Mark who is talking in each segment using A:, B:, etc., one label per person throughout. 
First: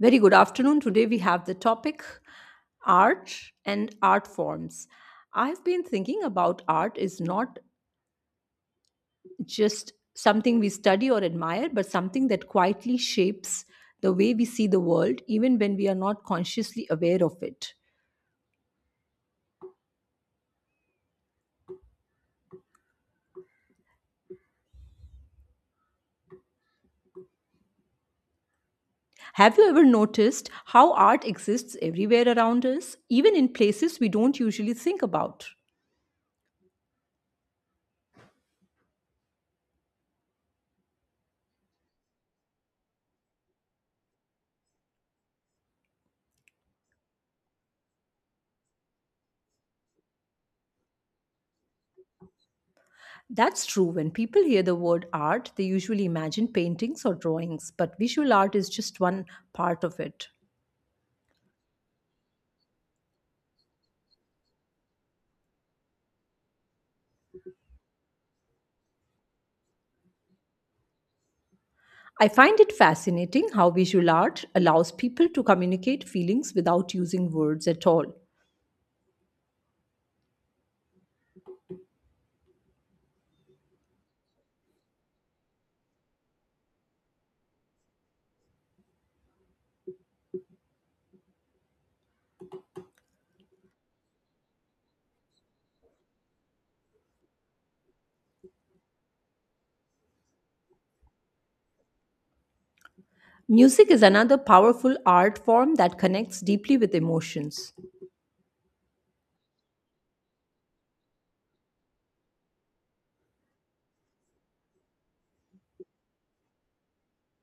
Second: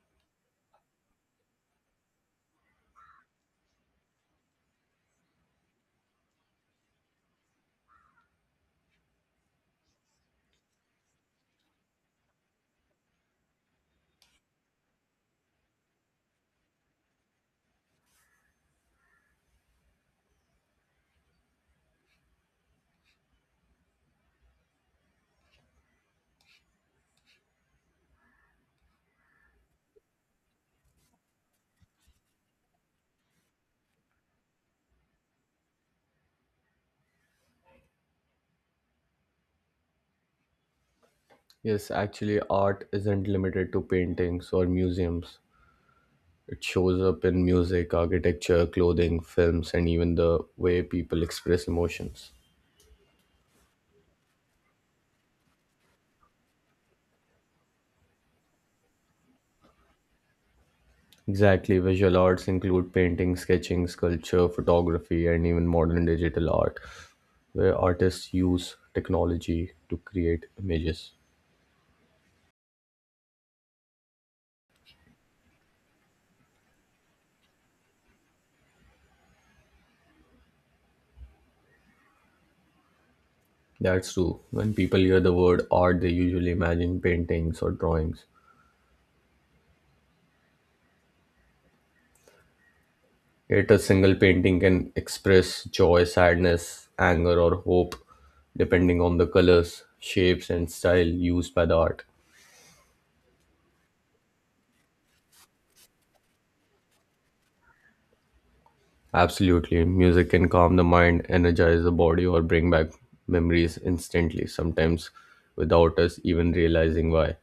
A: Very good afternoon. Today we have the topic art and art forms. I've been thinking about art is not just something we study or admire, but something that quietly shapes the way we see the world, even when we are not consciously aware of it. Have you ever noticed how art exists everywhere around us, even in places we don't usually think about?
B: Yes, actually, art isn't limited to paintings or museums. It shows up in music, architecture, clothing, films, and even the way people express emotions.
A: That's true. When people hear the word art, they usually imagine paintings or drawings, but visual art is just one part of it.
B: Exactly, visual arts include painting, sketching, sculpture, photography, and even modern digital art, where artists use technology to create images.
A: I find it fascinating how visual art allows people to communicate feelings without using words at all.
B: That's true. When people hear the word art, they usually imagine paintings or drawings. Yet a single painting can express joy, sadness, anger, or hope, depending on the colors, shapes, and style used by the art.
A: Music is another powerful art form that connects deeply with emotions.
B: Absolutely, music can calm the mind, energize the body, or bring back memories instantly, sometimes without us even realizing why.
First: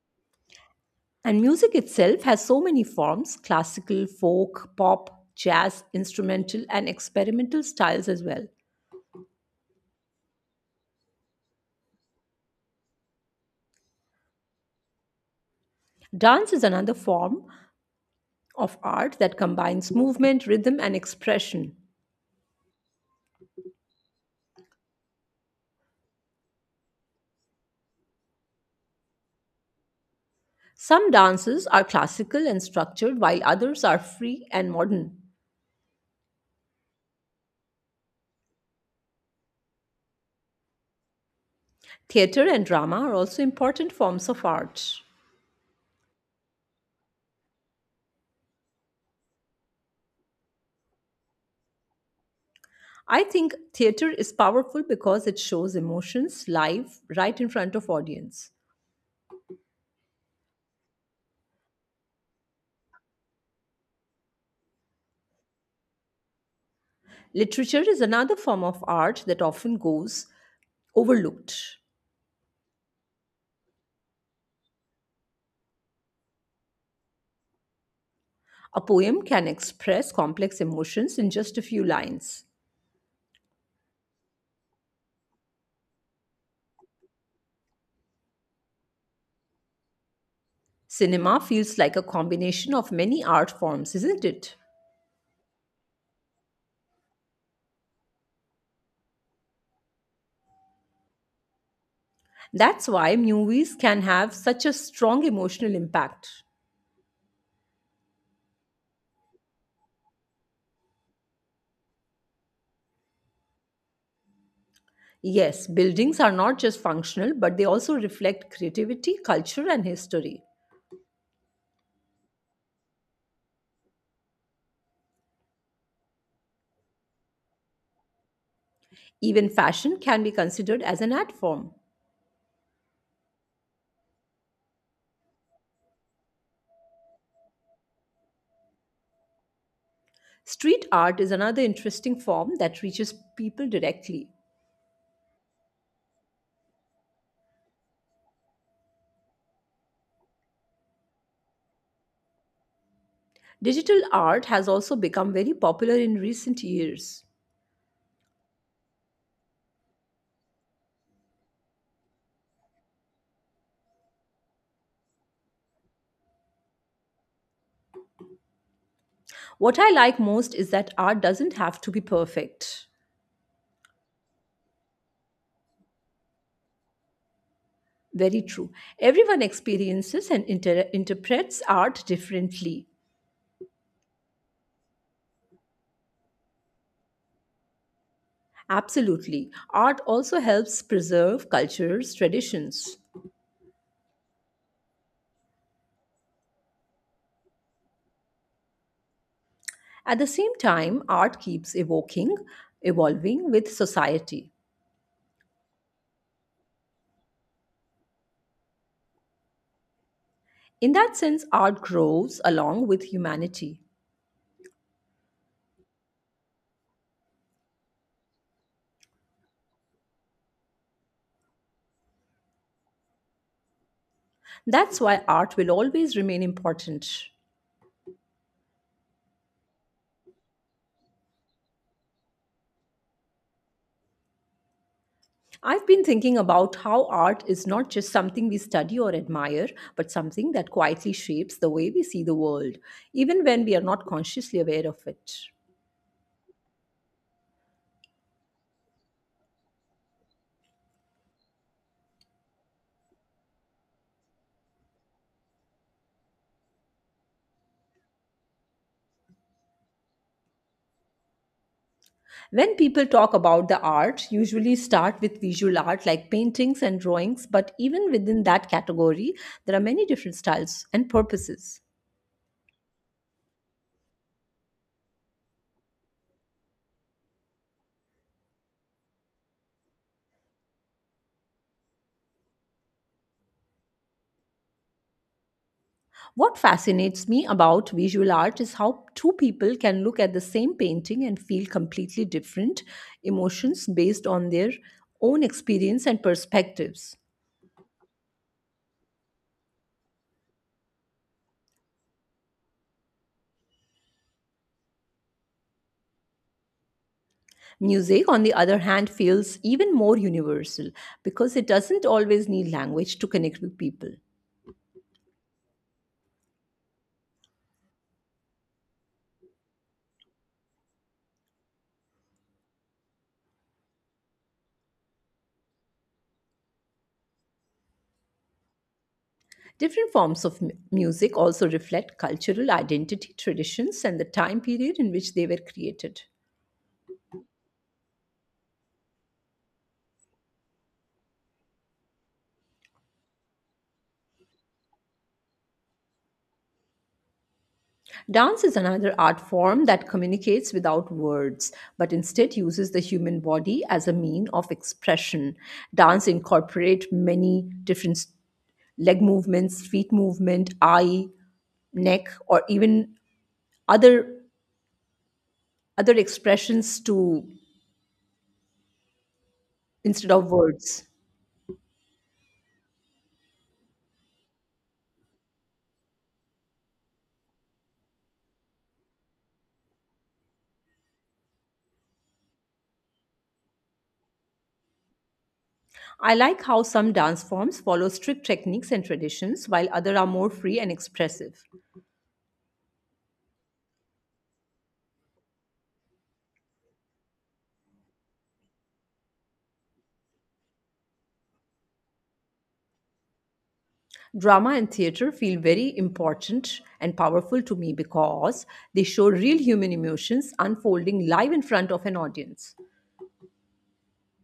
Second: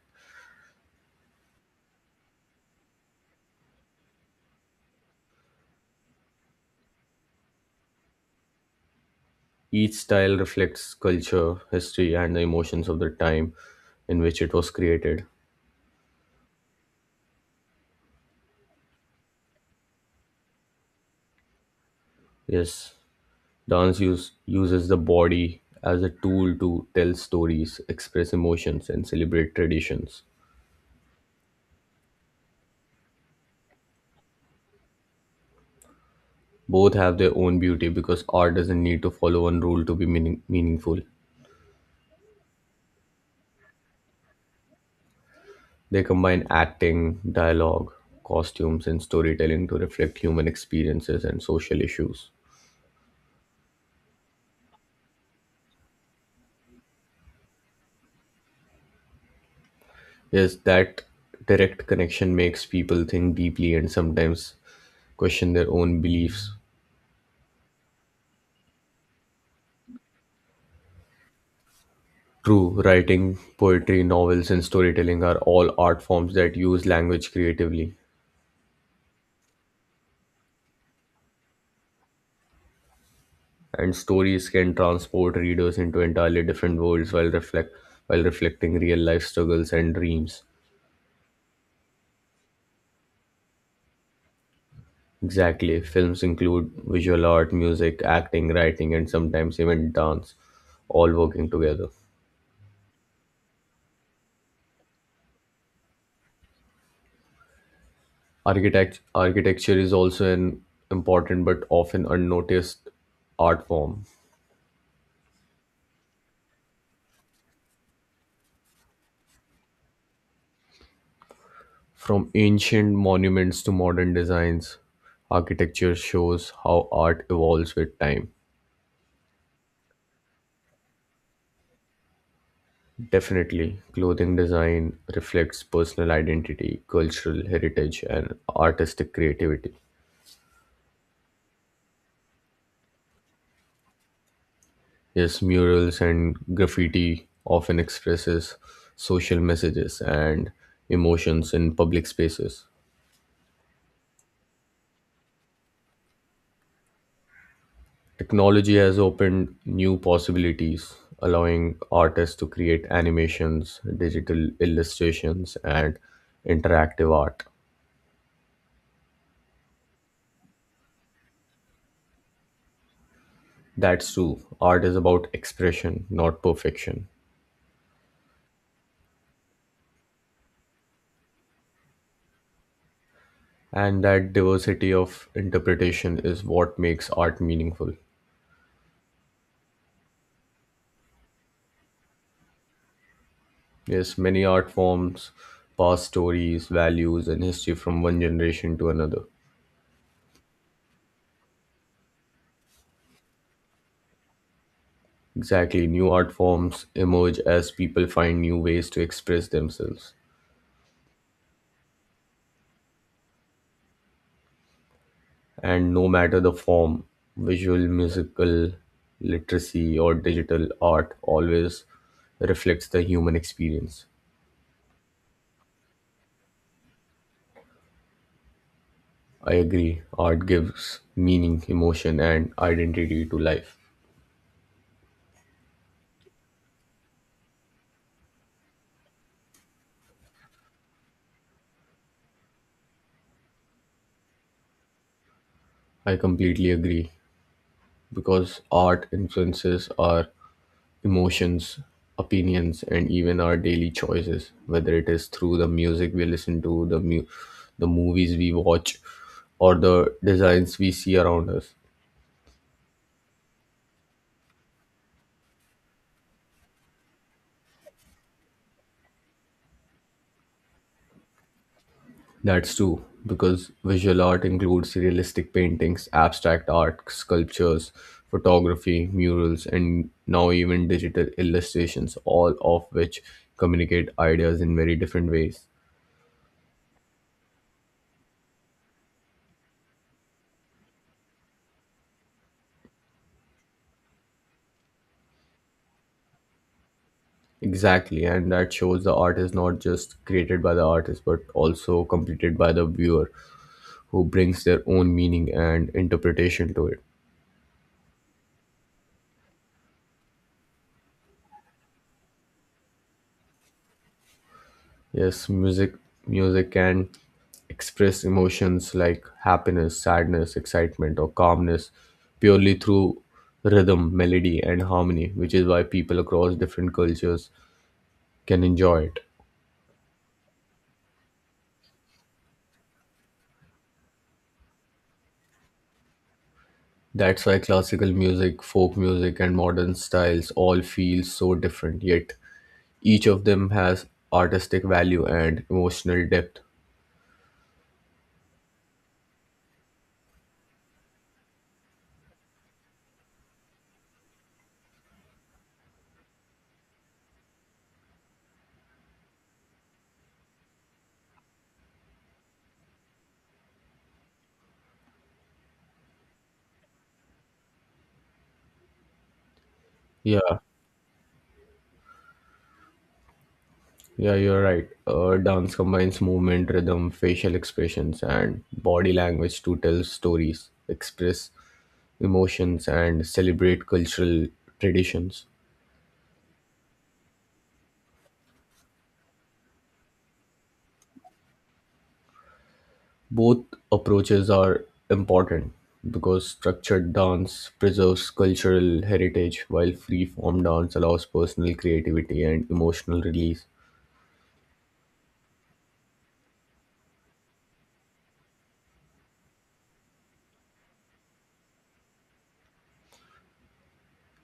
A: And music itself has so many forms classical, folk, pop, jazz, instrumental, and experimental styles as well.
B: Each style reflects culture, history, and the emotions of the time in which it was created.
A: Dance is another form of art that combines movement, rhythm, and expression.
B: Yes, Dance uses the body as a tool to tell stories, express emotions, and celebrate traditions.
A: Some dances are classical and structured, while others are free and modern.
B: Both have their own beauty because art doesn't need to follow one rule to be meaningful.
A: Theater and drama are also important forms of art.
B: They combine acting, dialogue, costumes, and storytelling to reflect human experiences and social issues.
A: I think theater is powerful because it shows emotions live right in front of audience.
B: Yes, that direct connection makes people think deeply and sometimes question their own beliefs.
A: Literature is another form of art that often goes overlooked.
B: True, writing, poetry, novels, and storytelling are all art forms that use language creatively,
A: A poem can express complex emotions in just a few lines.
B: and stories can transport readers into entirely different worlds while reflecting real life struggles and dreams.
A: Cinema feels like a combination of many art forms, isn't it?
B: Exactly. Films include visual art, music, acting, writing, and sometimes even dance, all working together.
A: That's why movies can have such a strong emotional impact.
B: Architecture is also an important but often unnoticed art form.
A: Yes, buildings are not just functional, but they also reflect creativity, culture, and history.
B: From ancient monuments to modern designs, architecture shows how art evolves with time.
A: Even fashion can be considered as an art form.
B: Definitely, clothing design reflects personal identity, cultural heritage, and artistic creativity.
A: Street art is another interesting form that reaches people directly.
B: Yes, murals and graffiti often expresses social messages and emotions in public spaces.
A: Digital art has also become very popular in recent years.
B: Technology has opened new possibilities, allowing artists to create animations, digital illustrations, and interactive art.
A: What I like most is that art doesn't have to be perfect.
B: That's true. Art is about expression, not perfection.
A: Very true. Everyone experiences and interprets art differently.
B: And that diversity of interpretation is what makes art meaningful.
A: Absolutely. Art also helps preserve cultures, traditions.
B: Yes, many art forms pass stories, values, and history from one generation to another.
A: At the same time, art keeps evolving with society.
B: Exactly, new art forms emerge as people find new ways to express themselves.
A: In that sense, art grows along with humanity.
B: And no matter the form, visual, musical, literacy, or digital art always reflects the human experience.
A: That's why art will always remain important.
B: I agree, art gives meaning, emotion, and identity to life.
A: I've been thinking about how art is not just something we study or admire, but something that quietly shapes the way we see the world, even when we are not consciously aware of it.
B: I completely agree because art influences our emotions, opinions, and even our daily choices, whether it is through the music we listen to, the movies we watch, or the designs we see around us.
A: When people talk about the art, usually start with visual art like paintings and drawings, but even within that category, there are many different styles and purposes.
B: That's true, because visual art includes realistic paintings, abstract art, sculptures, photography, murals, and now even digital illustrations, all of which communicate ideas in very different ways.
A: What fascinates me about visual art is how two people can look at the same painting and feel completely different emotions based on their own experience and perspectives.
B: Exactly, and that shows the art is not just created by the artist but also completed by the viewer who brings their own meaning and interpretation to it.
A: Music, on the other hand, feels even more universal because it doesn't always need language to connect with people.
B: Yes, music can express emotions like happiness, sadness, excitement or calmness purely through rhythm, melody and harmony, which is why people across different cultures can enjoy it.
A: Different forms of music also reflect cultural identity, traditions, and the time period in which they were created.
B: That's why classical music, folk music and modern styles all feel so different, yet each of them has artistic value and emotional depth.
A: Dance is another art form that communicates without words, but instead uses the human body as a mean of expression. Dance incorporate many different leg movements, feet movement, eye, neck, or even other other expressions to instead of
B: Yeah,
A: words.
B: Yeah, you're right. Dance combines movement, rhythm, facial expressions, and body language to tell stories, express emotions, and celebrate cultural traditions.
A: I like how some dance forms follow strict techniques and traditions, while other are more free and expressive.
B: Both approaches are important because structured dance preserves cultural heritage, while free form dance allows personal creativity and emotional release.
A: Drama and theater feel very important and powerful to me because they show real human emotions unfolding live in front of an audience.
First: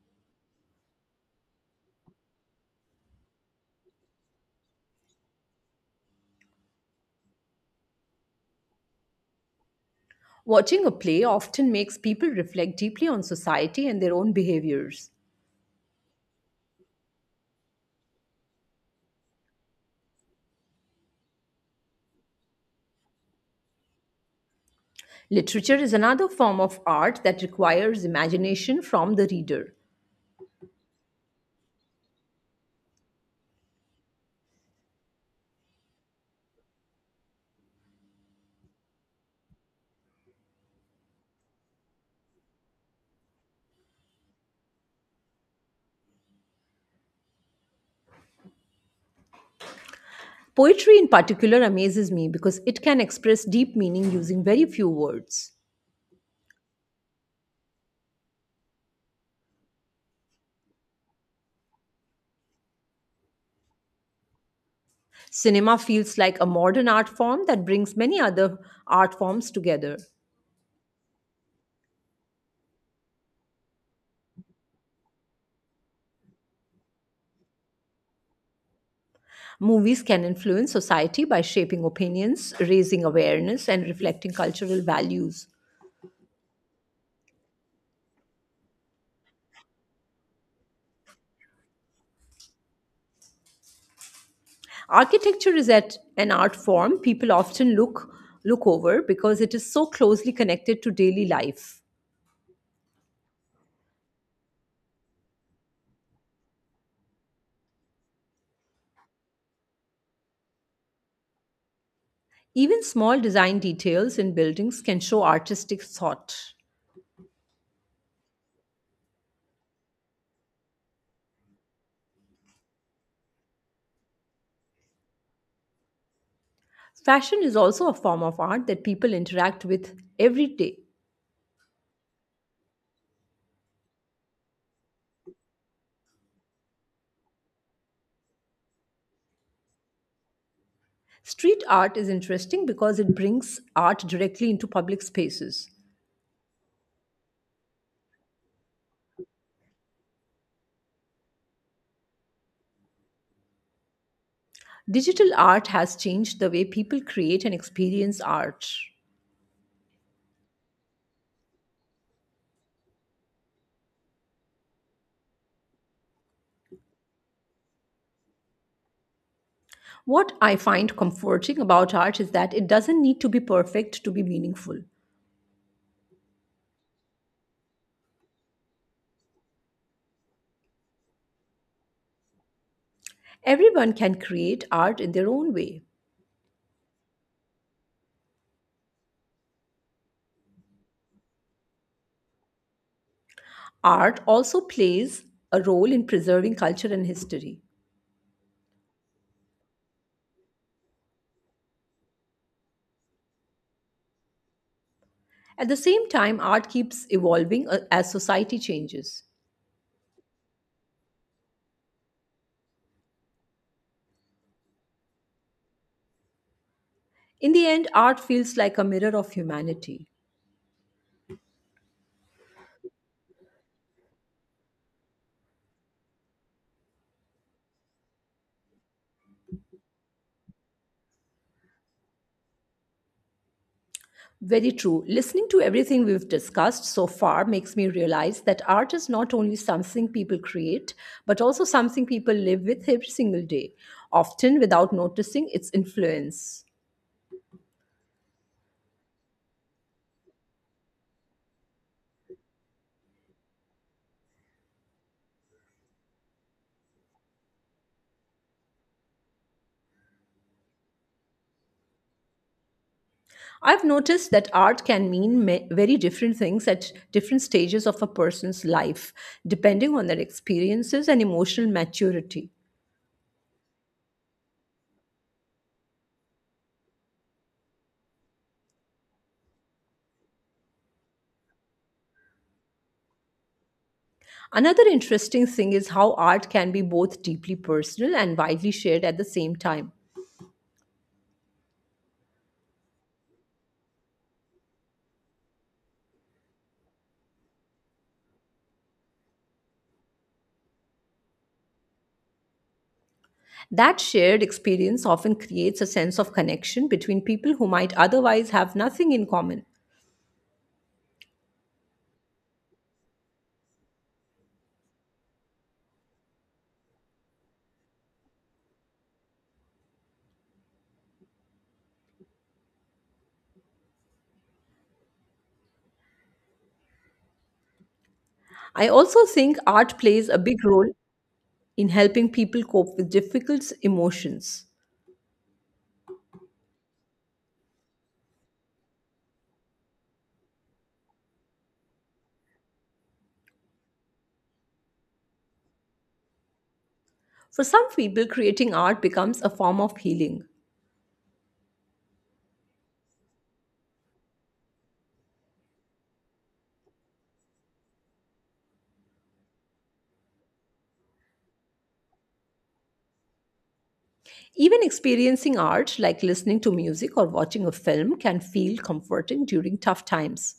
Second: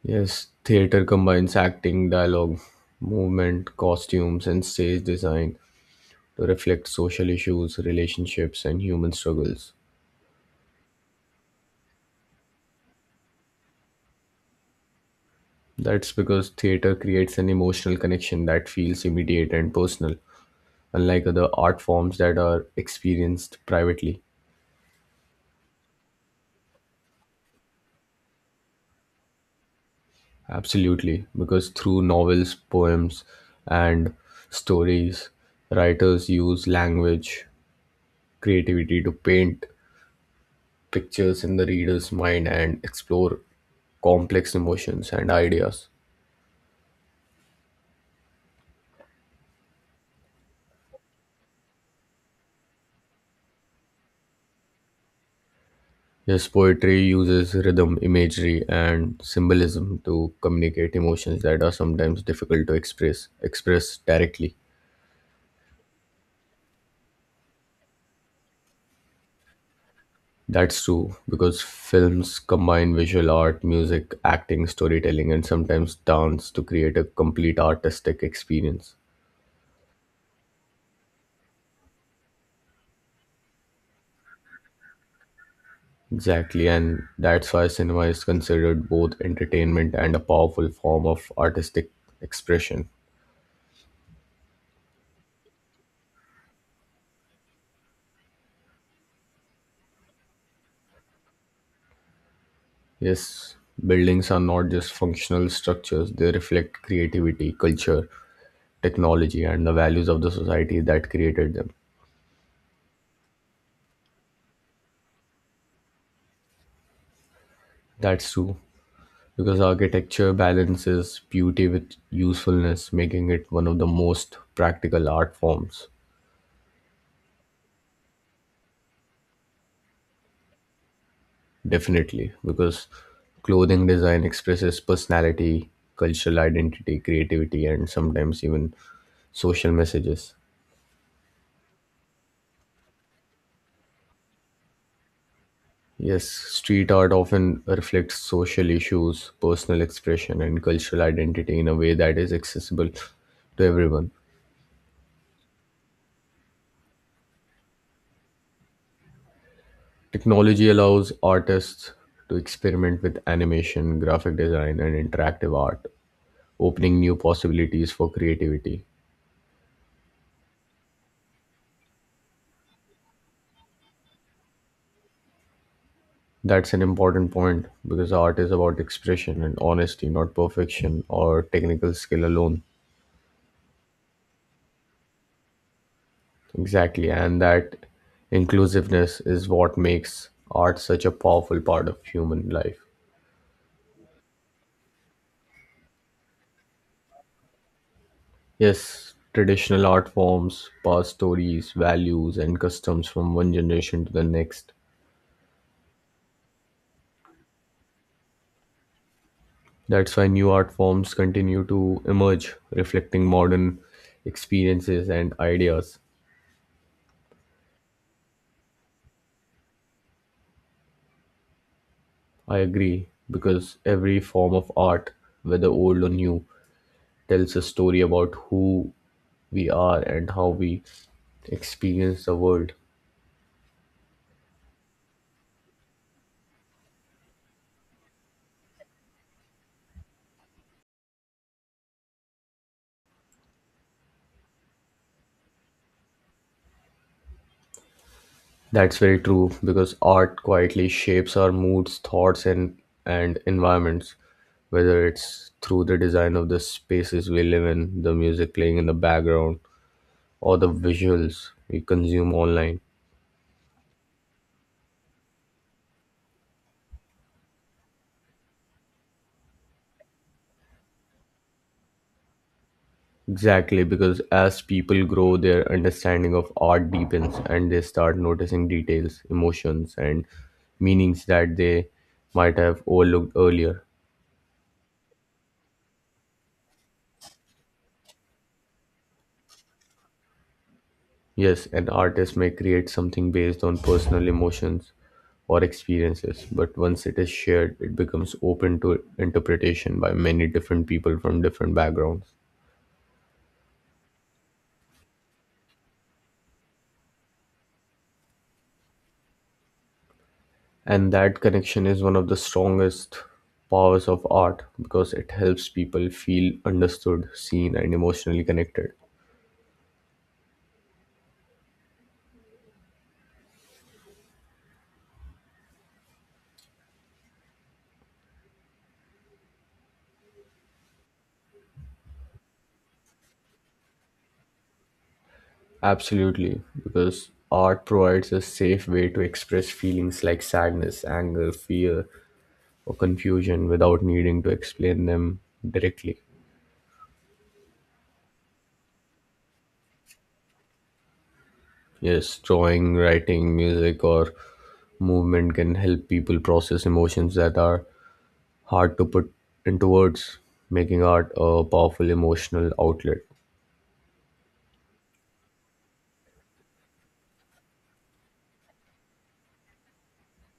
B: Yes, theater combines acting, dialogue, movement, costumes, and stage design to reflect social issues, relationships, and human struggles.
A: Watching a play often makes people reflect deeply on society and their own behaviors.
B: That's because theater creates an emotional connection that feels immediate and personal, unlike other art forms that are experienced privately.
A: Literature is another form of art that requires imagination from the reader.
B: Absolutely, because through novels, poems, and stories, writers use language, creativity to paint pictures in the reader's mind and explore complex emotions and ideas.
A: Poetry, in particular, amazes me because it can express deep meaning using very few words.
B: Yes, poetry uses rhythm, imagery, and symbolism to communicate emotions that are sometimes difficult to express directly.
A: Cinema feels like a modern art form that brings many other art forms together.
B: That's true because films combine visual art, music, acting, storytelling, and sometimes dance to create a complete artistic experience.
A: Movies can influence society by shaping opinions, raising awareness, and reflecting cultural values.
B: Exactly, and that's why cinema is considered both entertainment and a powerful form of artistic expression.
A: Architecture is at an art form people often look over because it is so closely connected to daily life.
B: Yes, buildings are not just functional structures, they reflect creativity, culture, technology and the values of the society that created them.
A: Even small design details in buildings can show artistic thought.
B: That's true, because architecture balances beauty with usefulness, making it one of the most practical art forms.
A: Fashion is also a form of art that people interact with every day.
B: Definitely, because clothing design expresses personality, cultural identity, creativity, and sometimes even social messages.
A: Street art is interesting because it brings art directly into public spaces.
B: Yes, street art often reflects social issues, personal expression, and cultural identity in a way that is accessible to everyone.
A: Digital art has changed the way people create and experience art.
B: Technology allows artists to experiment with animation, graphic design, and interactive art, opening new possibilities for creativity.
A: What I find comforting about art is that it doesn't need to be perfect to be meaningful.
B: That's an important point because art is about expression and honesty, not perfection or technical skill alone.
A: Everyone can create art in their own way.
B: Exactly, and that inclusiveness is what makes art such a powerful part of human life.
A: Art also plays a role in preserving culture and history.
B: Yes, traditional art forms pass stories, values, and customs from one generation to the next.
A: At the same time, art keeps evolving as society changes.
B: That's why new art forms continue to emerge, reflecting modern experiences and ideas.
A: In the end, art feels like a mirror of humanity.
B: I agree, because every form of art, whether old or new, tells a story about who we are and how we experience the world.
A: Very true. Listening to everything we've discussed so far makes me realize that art is not only something people create, but also something people live with every single day, often without noticing its influence.
B: That's very true, because art quietly shapes our moods, thoughts, and environments, whether it's through the design of the spaces we live in, the music playing in the background, or the visuals we consume online.
A: I've noticed that art can mean very different things at different stages of a person's life, depending on their experiences and emotional maturity.
B: Exactly, because as people grow, their understanding of art deepens and they start noticing details, emotions, and meanings that they might have overlooked earlier.
A: Another interesting thing is how art can be both deeply personal and widely shared at the same time.
B: Yes, an artist may create something based on personal emotions or experiences, but once it is shared, it becomes open to interpretation by many different people from different backgrounds.
A: That shared experience often creates a sense of connection between people who might otherwise have nothing in common.
B: And that connection is one of the strongest powers of art because it helps people feel understood, seen and emotionally connected.
A: I also think art plays a big role in helping people cope with difficult emotions.
B: Absolutely, because art provides a safe way to express feelings like sadness, anger, fear or confusion without needing to explain them directly.
A: For some people, creating art becomes a form of healing.
B: Yes, drawing, writing, music or movement can help people process emotions that are hard to put into words, making art a powerful emotional outlet.
A: Even experiencing art, like listening to music or watching a film, can feel comforting during tough times.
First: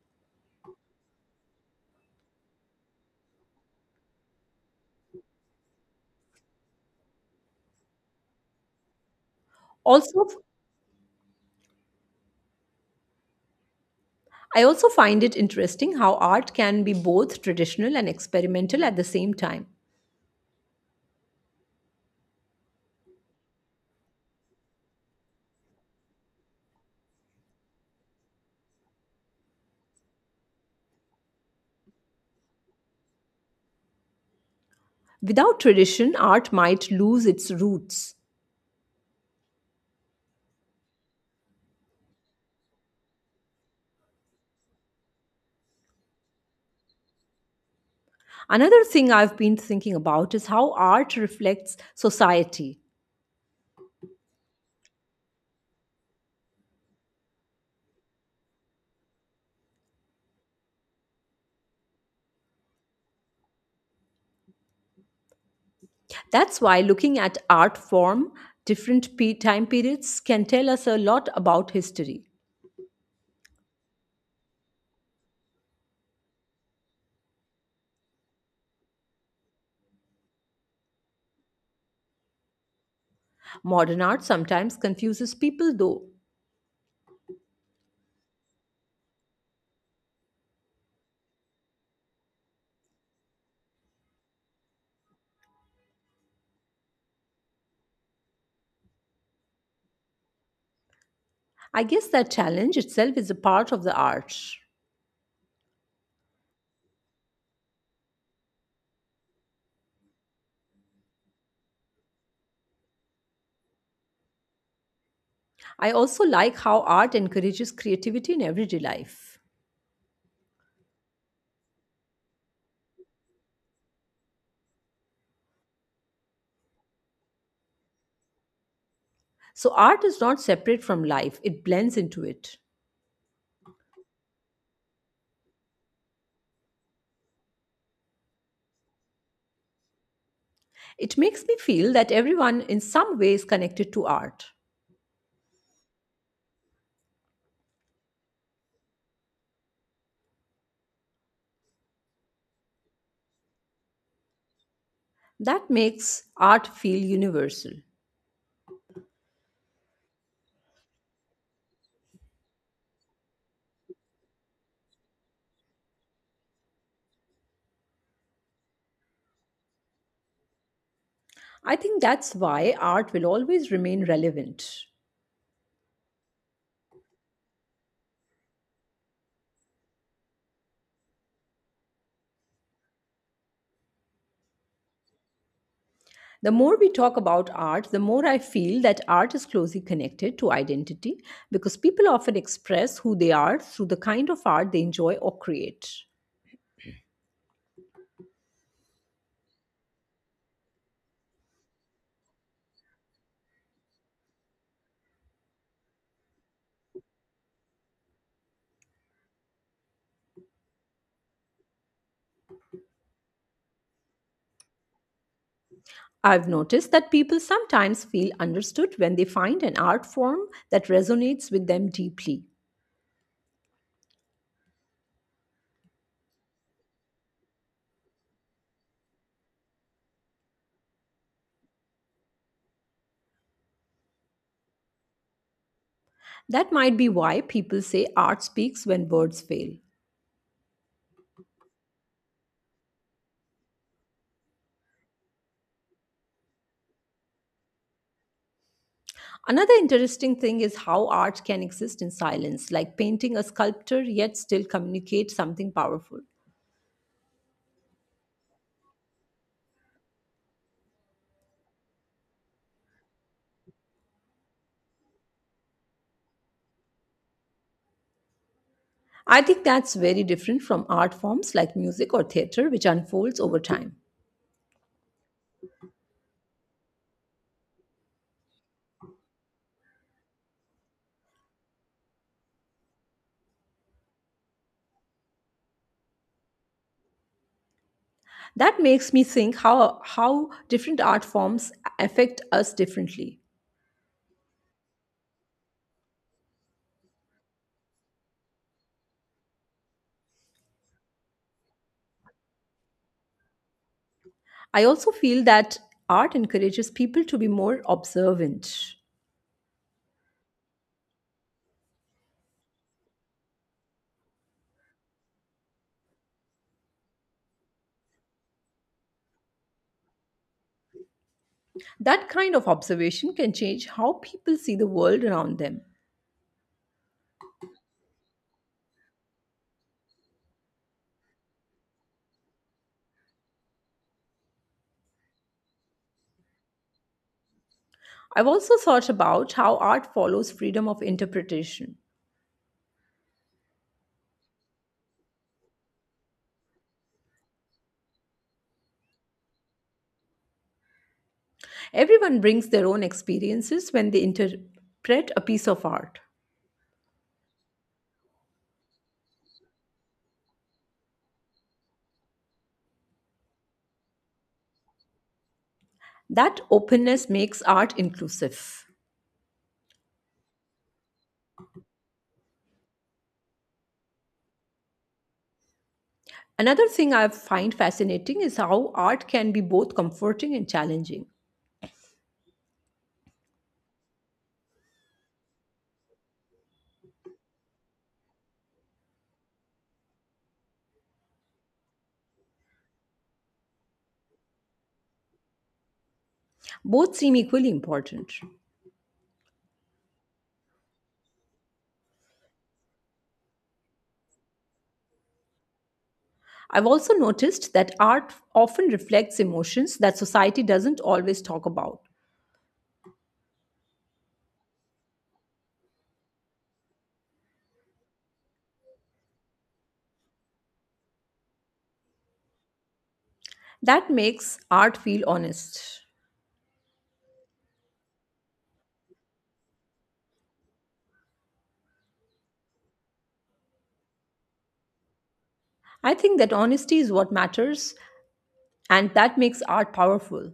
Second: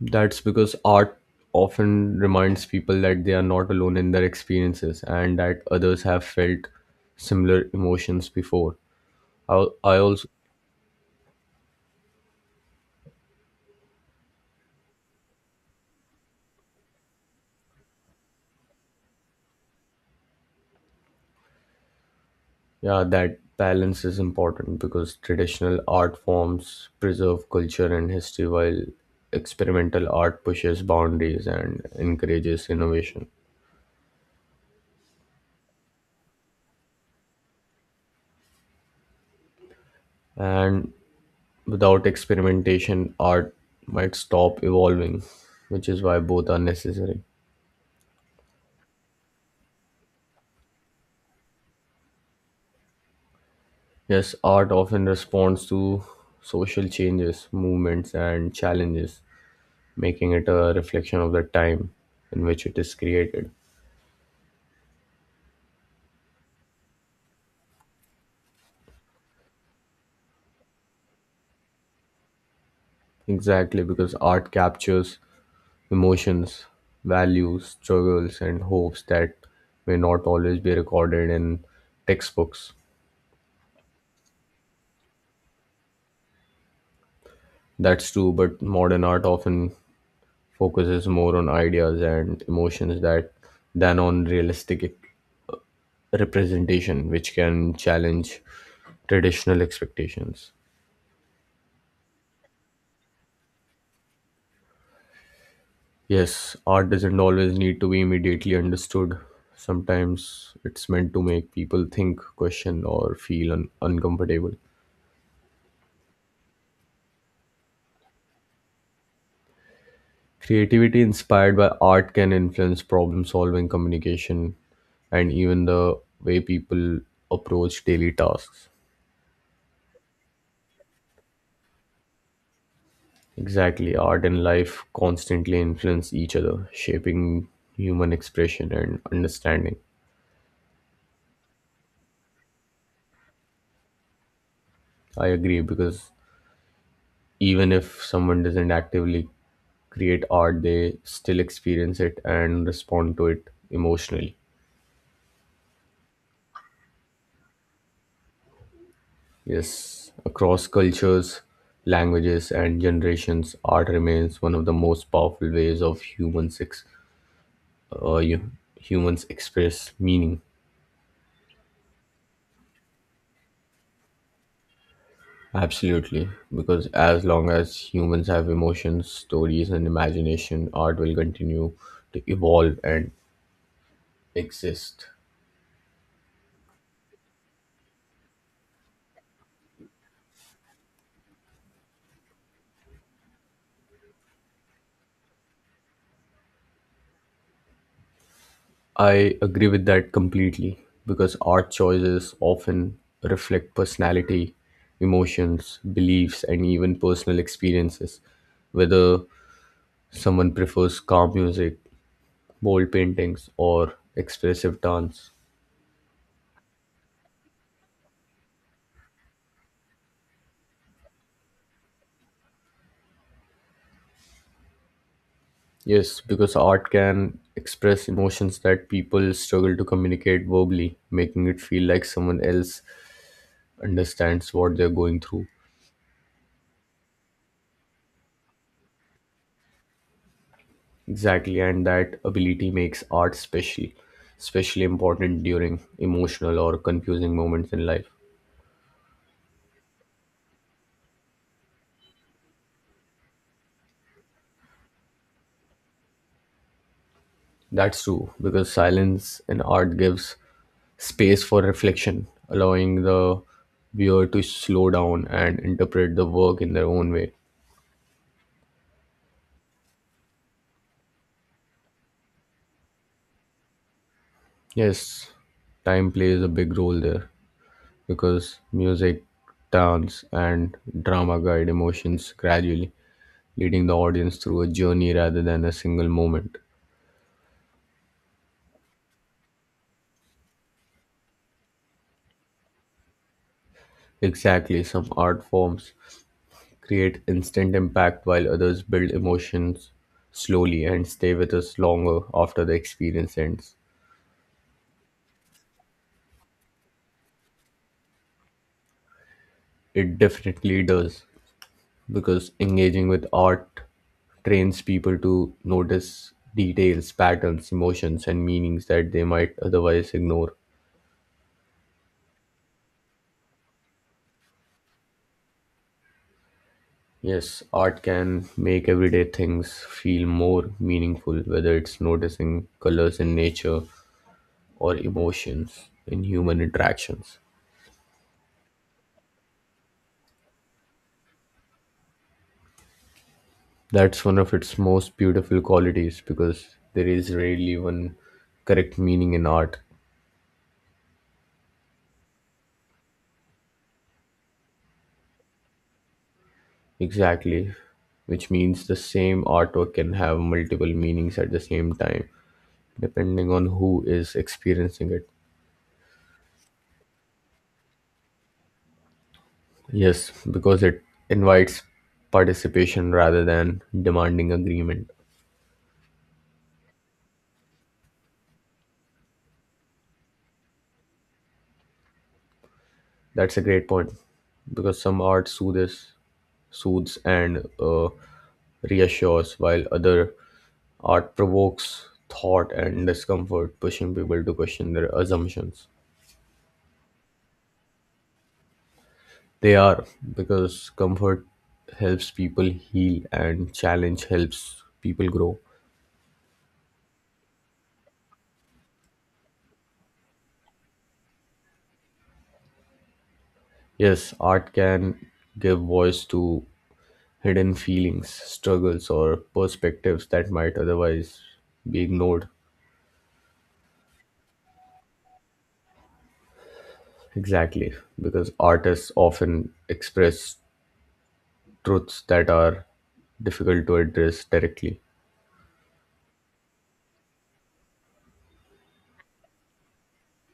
B: That's because art often reminds people that they are not alone in their experiences and that others have felt similar emotions before. I, I
A: Also,
B: also,
A: I also find it interesting how art can be both traditional and experimental at the same time.
B: yeah, that balance is important because traditional art forms preserve culture and history while experimental art pushes boundaries and encourages innovation.
A: Without tradition, art might lose its roots.
B: And without experimentation, art might stop evolving, which is why both are necessary.
A: Another thing I've been thinking about is how art reflects society.
B: Yes, art often responds to social changes, movements, and challenges, making it a reflection of the time in which it is created.
A: That's why looking at art form, different time periods can tell us a lot about history.
B: Exactly, because art captures emotions, values, struggles, and hopes that may not always be recorded in textbooks.
A: Modern art sometimes confuses people, though.
B: That's true, but modern art often focuses more on ideas and emotions that than on realistic representation which can challenge traditional expectations.
A: I guess that challenge itself is a part of the art.
B: Yes, art doesn't always need to be immediately understood. Sometimes it's meant to make people think, question, or feel uncomfortable.
A: I also like how art encourages creativity in everyday life.
B: Creativity inspired by art can influence problem solving, communication, and even the way people approach daily tasks.
A: So, art is not separate from life, it blends into it.
B: Exactly, art and life constantly influence each other, shaping human expression and understanding.
A: It makes me feel that everyone in some way is connected to art.
B: I agree because even if someone doesn't actively create art, they still experience it and respond to it emotionally.
A: That makes art feel universal.
B: Yes, across cultures, languages, and generations, art remains one of the most powerful ways of uh, you- humans express meaning.
A: I think that's why art will always remain relevant.
B: Absolutely, because as long as humans have emotions, stories, and imagination, art will continue to evolve and exist.
A: The more we talk about art, the more I feel that art is closely connected to identity because people often express who they are through the kind of art they enjoy or create.
B: I agree with that completely because art choices often reflect personality, emotions, beliefs, and even personal experiences. Whether someone prefers calm music, bold paintings, or expressive dance.
A: I've noticed that people sometimes feel understood when they find an art form that resonates with them deeply.
B: Yes, because art can express emotions that people struggle to communicate verbally, making it feel like someone else understands what they're going through.
A: That might be why people say art speaks when words fail.
B: Exactly, and that ability makes art special, especially important during emotional or confusing moments in life.
A: Another interesting thing is how art can exist in silence, like painting a sculpture yet still communicate something powerful.
B: That's true, because silence in art gives space for reflection, allowing the viewer to slow down and interpret the work in their own way.
A: I think that's very different from art forms like music or theater, which unfolds over time.
B: Yes, time plays a big role there because music, dance, and drama guide emotions gradually, leading the audience through a journey rather than a single moment.
A: That makes me think how different art forms affect us differently.
B: Exactly, some art forms create instant impact while others build emotions slowly and stay with us longer after the experience ends.
A: I also feel that art encourages people to be more observant.
B: It definitely does because engaging with art trains people to notice details, patterns, emotions, and meanings that they might otherwise ignore.
A: That kind of observation can change how people see the world around them.
B: Yes, art can make everyday things feel more meaningful, whether it's noticing colors in nature or emotions in human interactions.
A: I've also thought about how art follows freedom of interpretation.
B: That's one of its most beautiful qualities because there is rarely one correct meaning in art.
A: Everyone brings their own experiences when they interpret a piece of art.
B: Exactly, which means the same artwork can have multiple meanings at the same time, depending on who is experiencing it.
A: That openness makes art inclusive.
B: Yes, because it invites participation rather than demanding agreement.
A: Another thing I find fascinating is how art can be both comforting and challenging.
B: That's a great point because some art soothes and reassures, while other art provokes thought and discomfort, pushing people to question their assumptions.
A: Both seem equally important.
B: They are because comfort helps people heal and challenge helps people grow.
A: I've also noticed that art often reflects emotions that society doesn't always talk about.
B: Yes, art can give voice to hidden feelings, struggles, or perspectives that might otherwise be ignored.
A: That makes art feel honest.
B: Exactly, because artists often express truths that are difficult to address directly.
A: I think that honesty is what matters, and that makes art powerful.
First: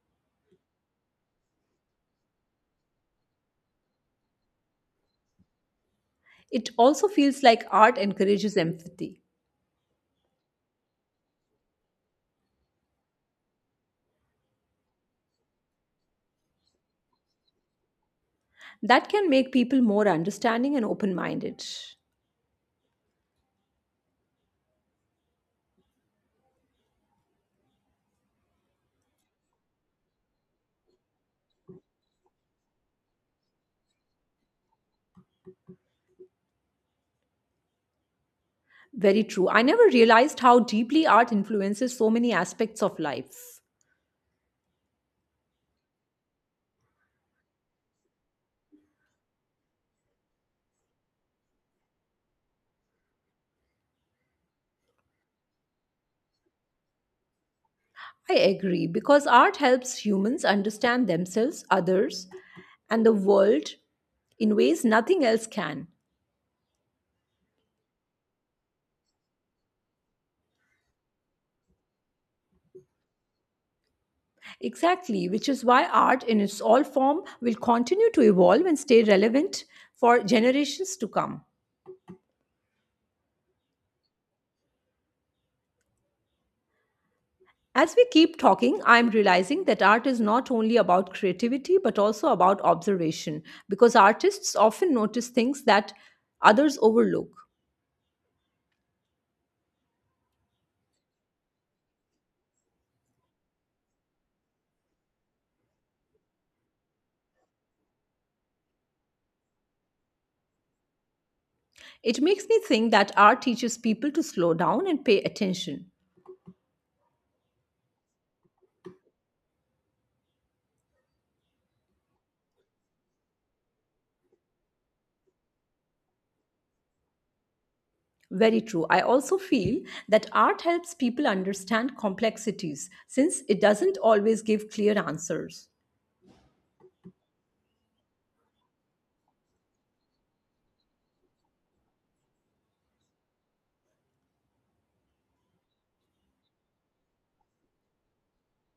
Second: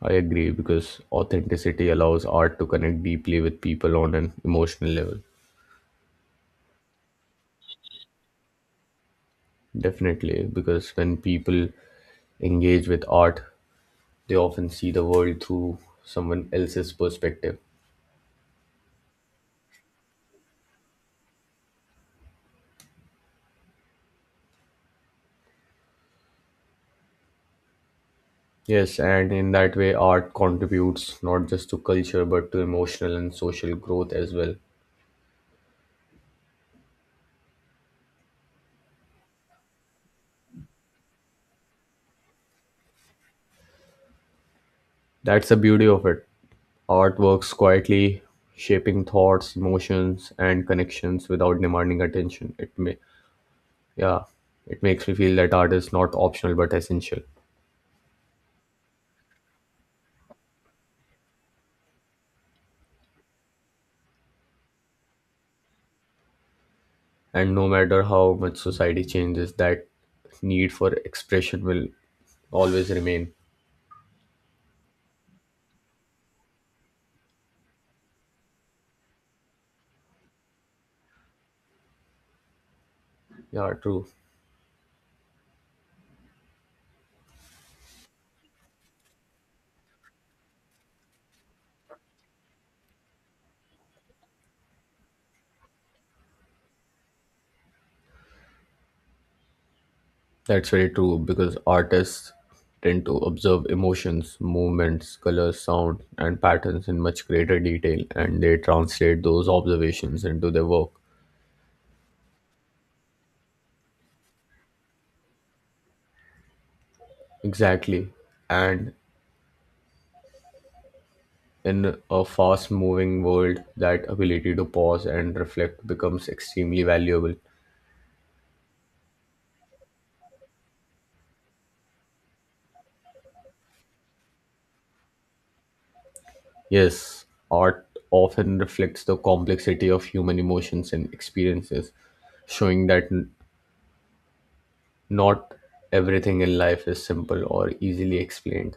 B: I agree because authenticity allows art to connect deeply with people on an emotional level.
A: It also feels like art encourages empathy.
B: Definitely, because when people engage with art, they often see the world through someone else's perspective.
A: That can make people more understanding and open minded.
B: Yes, and in that way, art contributes not just to culture but to emotional and social growth as well.
A: Very true. I never realized how deeply art influences so many aspects of life.
B: That's the beauty of it. Art works quietly, shaping thoughts, emotions, and connections without demanding attention. Yeah, it makes me feel that art is not optional but essential.
A: I agree, because art helps humans understand themselves, others, and the world in ways nothing else can.
B: And no matter how much society changes, that need for expression will always remain.
A: Exactly, which is why art in its all form will continue to evolve and stay relevant for generations to come.
B: Yeah, true.
A: As we keep talking, I'm realizing that art is not only about creativity but also about observation because artists often notice things that others overlook.
B: That's very true because artists tend to observe emotions, movements, colors, sound, and patterns in much greater detail and they translate those observations into their work.
A: It makes me think that art teaches people to slow down and pay attention.
B: Exactly. And in a fast moving world, that ability to pause and reflect becomes extremely valuable.
A: Very true. I also feel that art helps people understand complexities since it doesn't always give clear answers.
B: Yes, art often reflects the complexity of human emotions and experiences, showing that not everything in life is simple or easily explained.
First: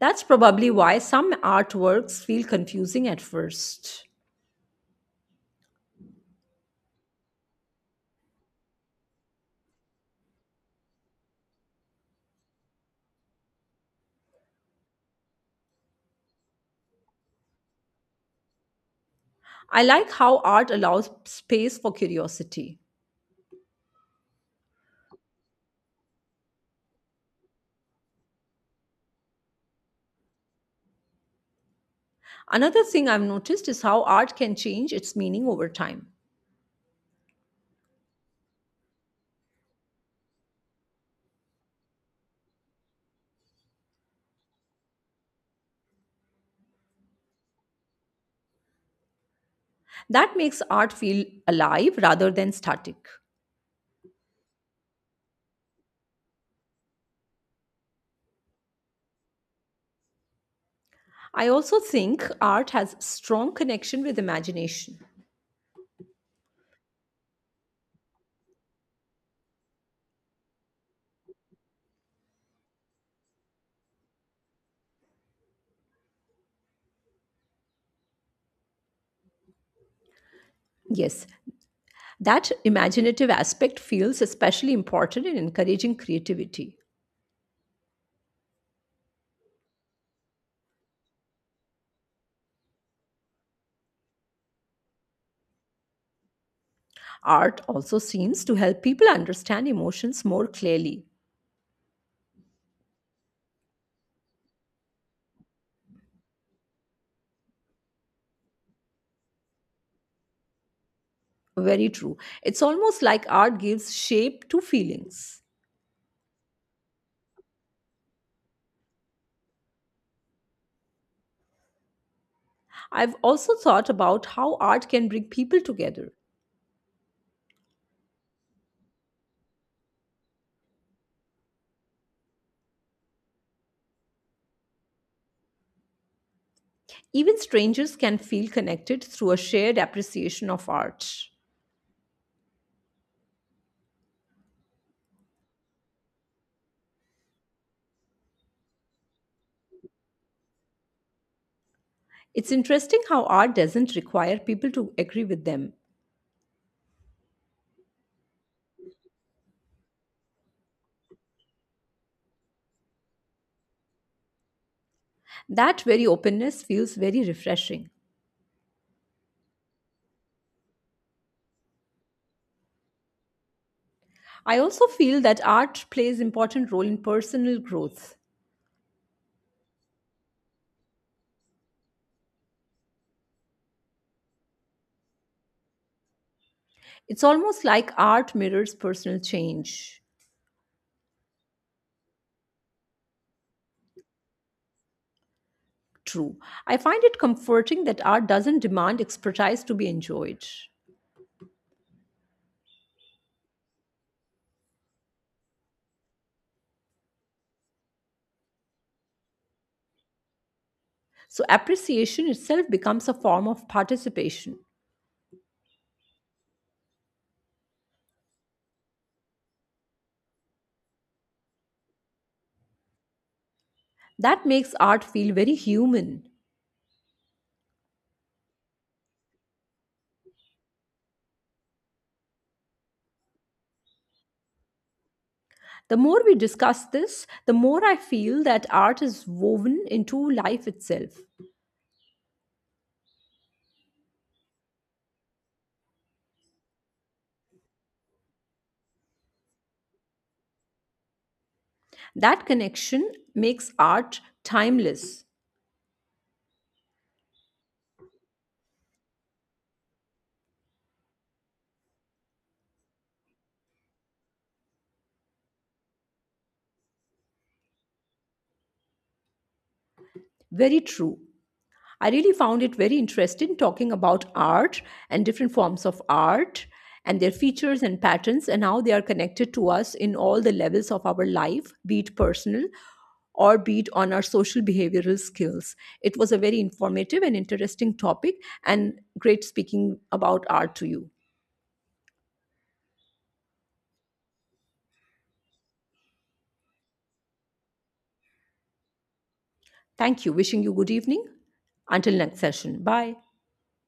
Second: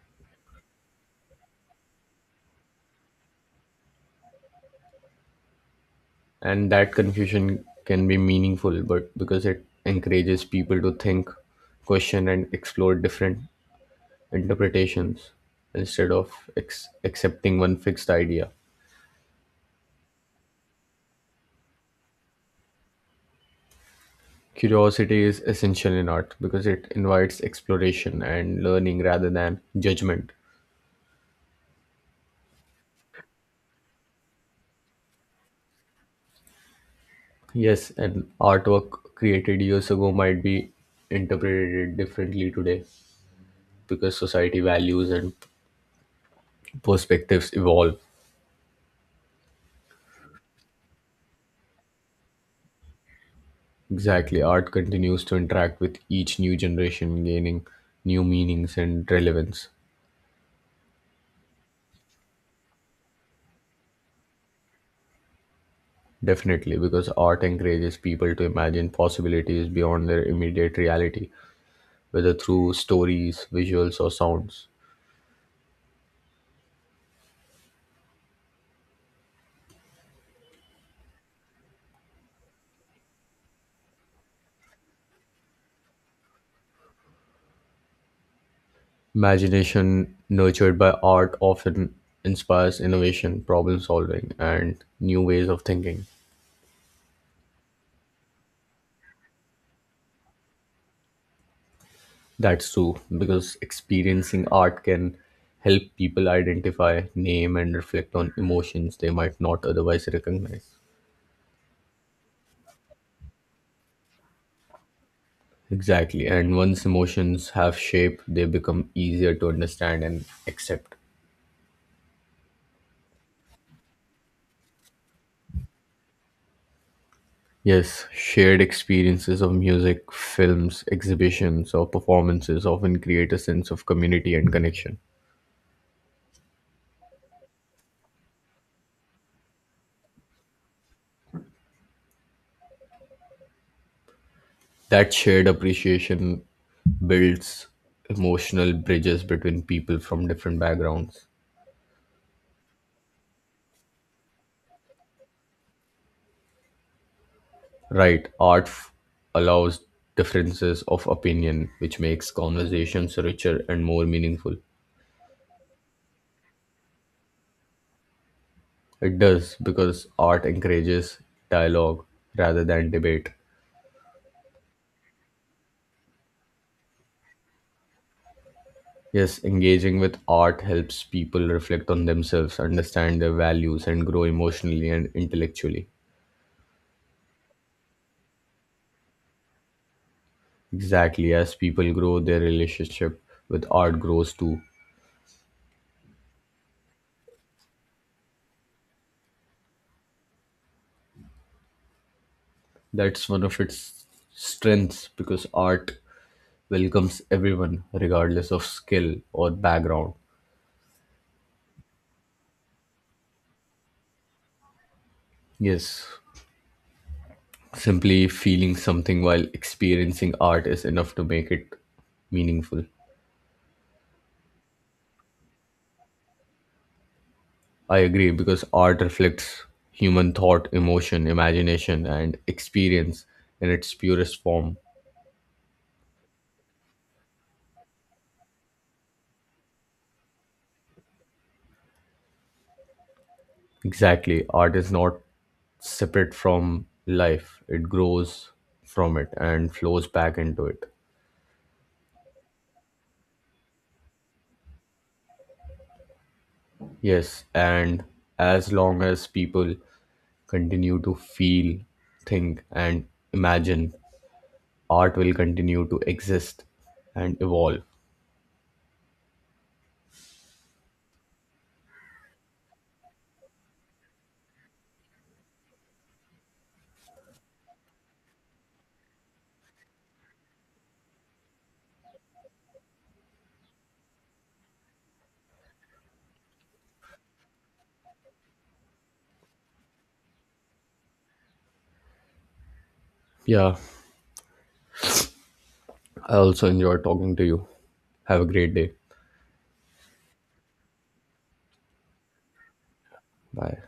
A: That's probably why some artworks feel confusing at first.
B: And that confusion can be meaningful, but because it encourages people to think, question, and explore different interpretations instead of accepting one fixed idea.
A: I like how art allows space for curiosity.
B: Curiosity is essential in art because it invites exploration and learning rather than judgment.
A: Another thing I've noticed is how art can change its meaning over time.
B: Yes, and artwork created years ago might be interpreted differently today because society values and perspectives evolve.
A: That makes art feel alive rather than static.
B: Exactly, art continues to interact with each new generation, gaining new meanings and relevance.
A: I also think art has strong connection with imagination.
B: Definitely, because art encourages people to imagine possibilities beyond their immediate reality, whether through stories, visuals, or sounds.
A: Yes, that imaginative aspect feels especially important in encouraging creativity.
B: Imagination nurtured by art often inspires innovation, problem solving, and new ways of thinking.
A: Art also seems to help people understand emotions more clearly.
B: That's true, because experiencing art can help people identify, name, and reflect on emotions they might not otherwise recognize.
A: Very true. It's almost like art gives shape to feelings.
B: Exactly, and once emotions have shape, they become easier to understand and accept.
A: I've also thought about how art can bring people together.
B: Yes, shared experiences of music, films, exhibitions, or performances often create a sense of community and connection.
A: Even strangers can feel connected through a shared appreciation of art.
B: That shared appreciation builds emotional bridges between people from different backgrounds.
A: It's interesting how art doesn't require people to agree with them.
B: Right, allows differences of opinion, which makes conversations richer and more meaningful.
A: That very openness feels very refreshing.
B: It does because art encourages dialogue rather than debate.
A: I also feel that art plays important role in personal growth.
B: Yes, engaging with art helps people reflect on themselves, understand their values, and grow emotionally and intellectually.
A: It's almost like art mirrors personal change.
B: Exactly, as people grow, their relationship with art grows too.
A: True. I find it comforting that art doesn't demand expertise to be enjoyed.
B: That's one of its strengths because art welcomes everyone, regardless of skill or background.
A: So appreciation itself becomes a form of participation.
B: Yes, simply feeling something while experiencing art is enough to make it meaningful.
A: That makes art feel very human.
B: I agree because art reflects human thought, emotion, imagination, and experience in its purest form.
A: The more we discuss this, the more I feel that art is woven into life itself.
B: Exactly, art is not separate from life, it grows from it and flows back into it.
A: That connection makes art timeless.
B: Yes, and as long as people continue to feel, think, and imagine, art will continue to exist and evolve.
A: Very true. I really found it very interesting talking about art and different forms of art and their features and patterns and how they are connected to us in all the levels of our life, be it personal or be it on our social behavioral skills. It was a very informative and interesting topic and great speaking about art to you.
B: Yeah, I also enjoy talking to you. Have a great day.
A: Thank you. Wishing you good evening. Until next session. Bye.
B: Bye.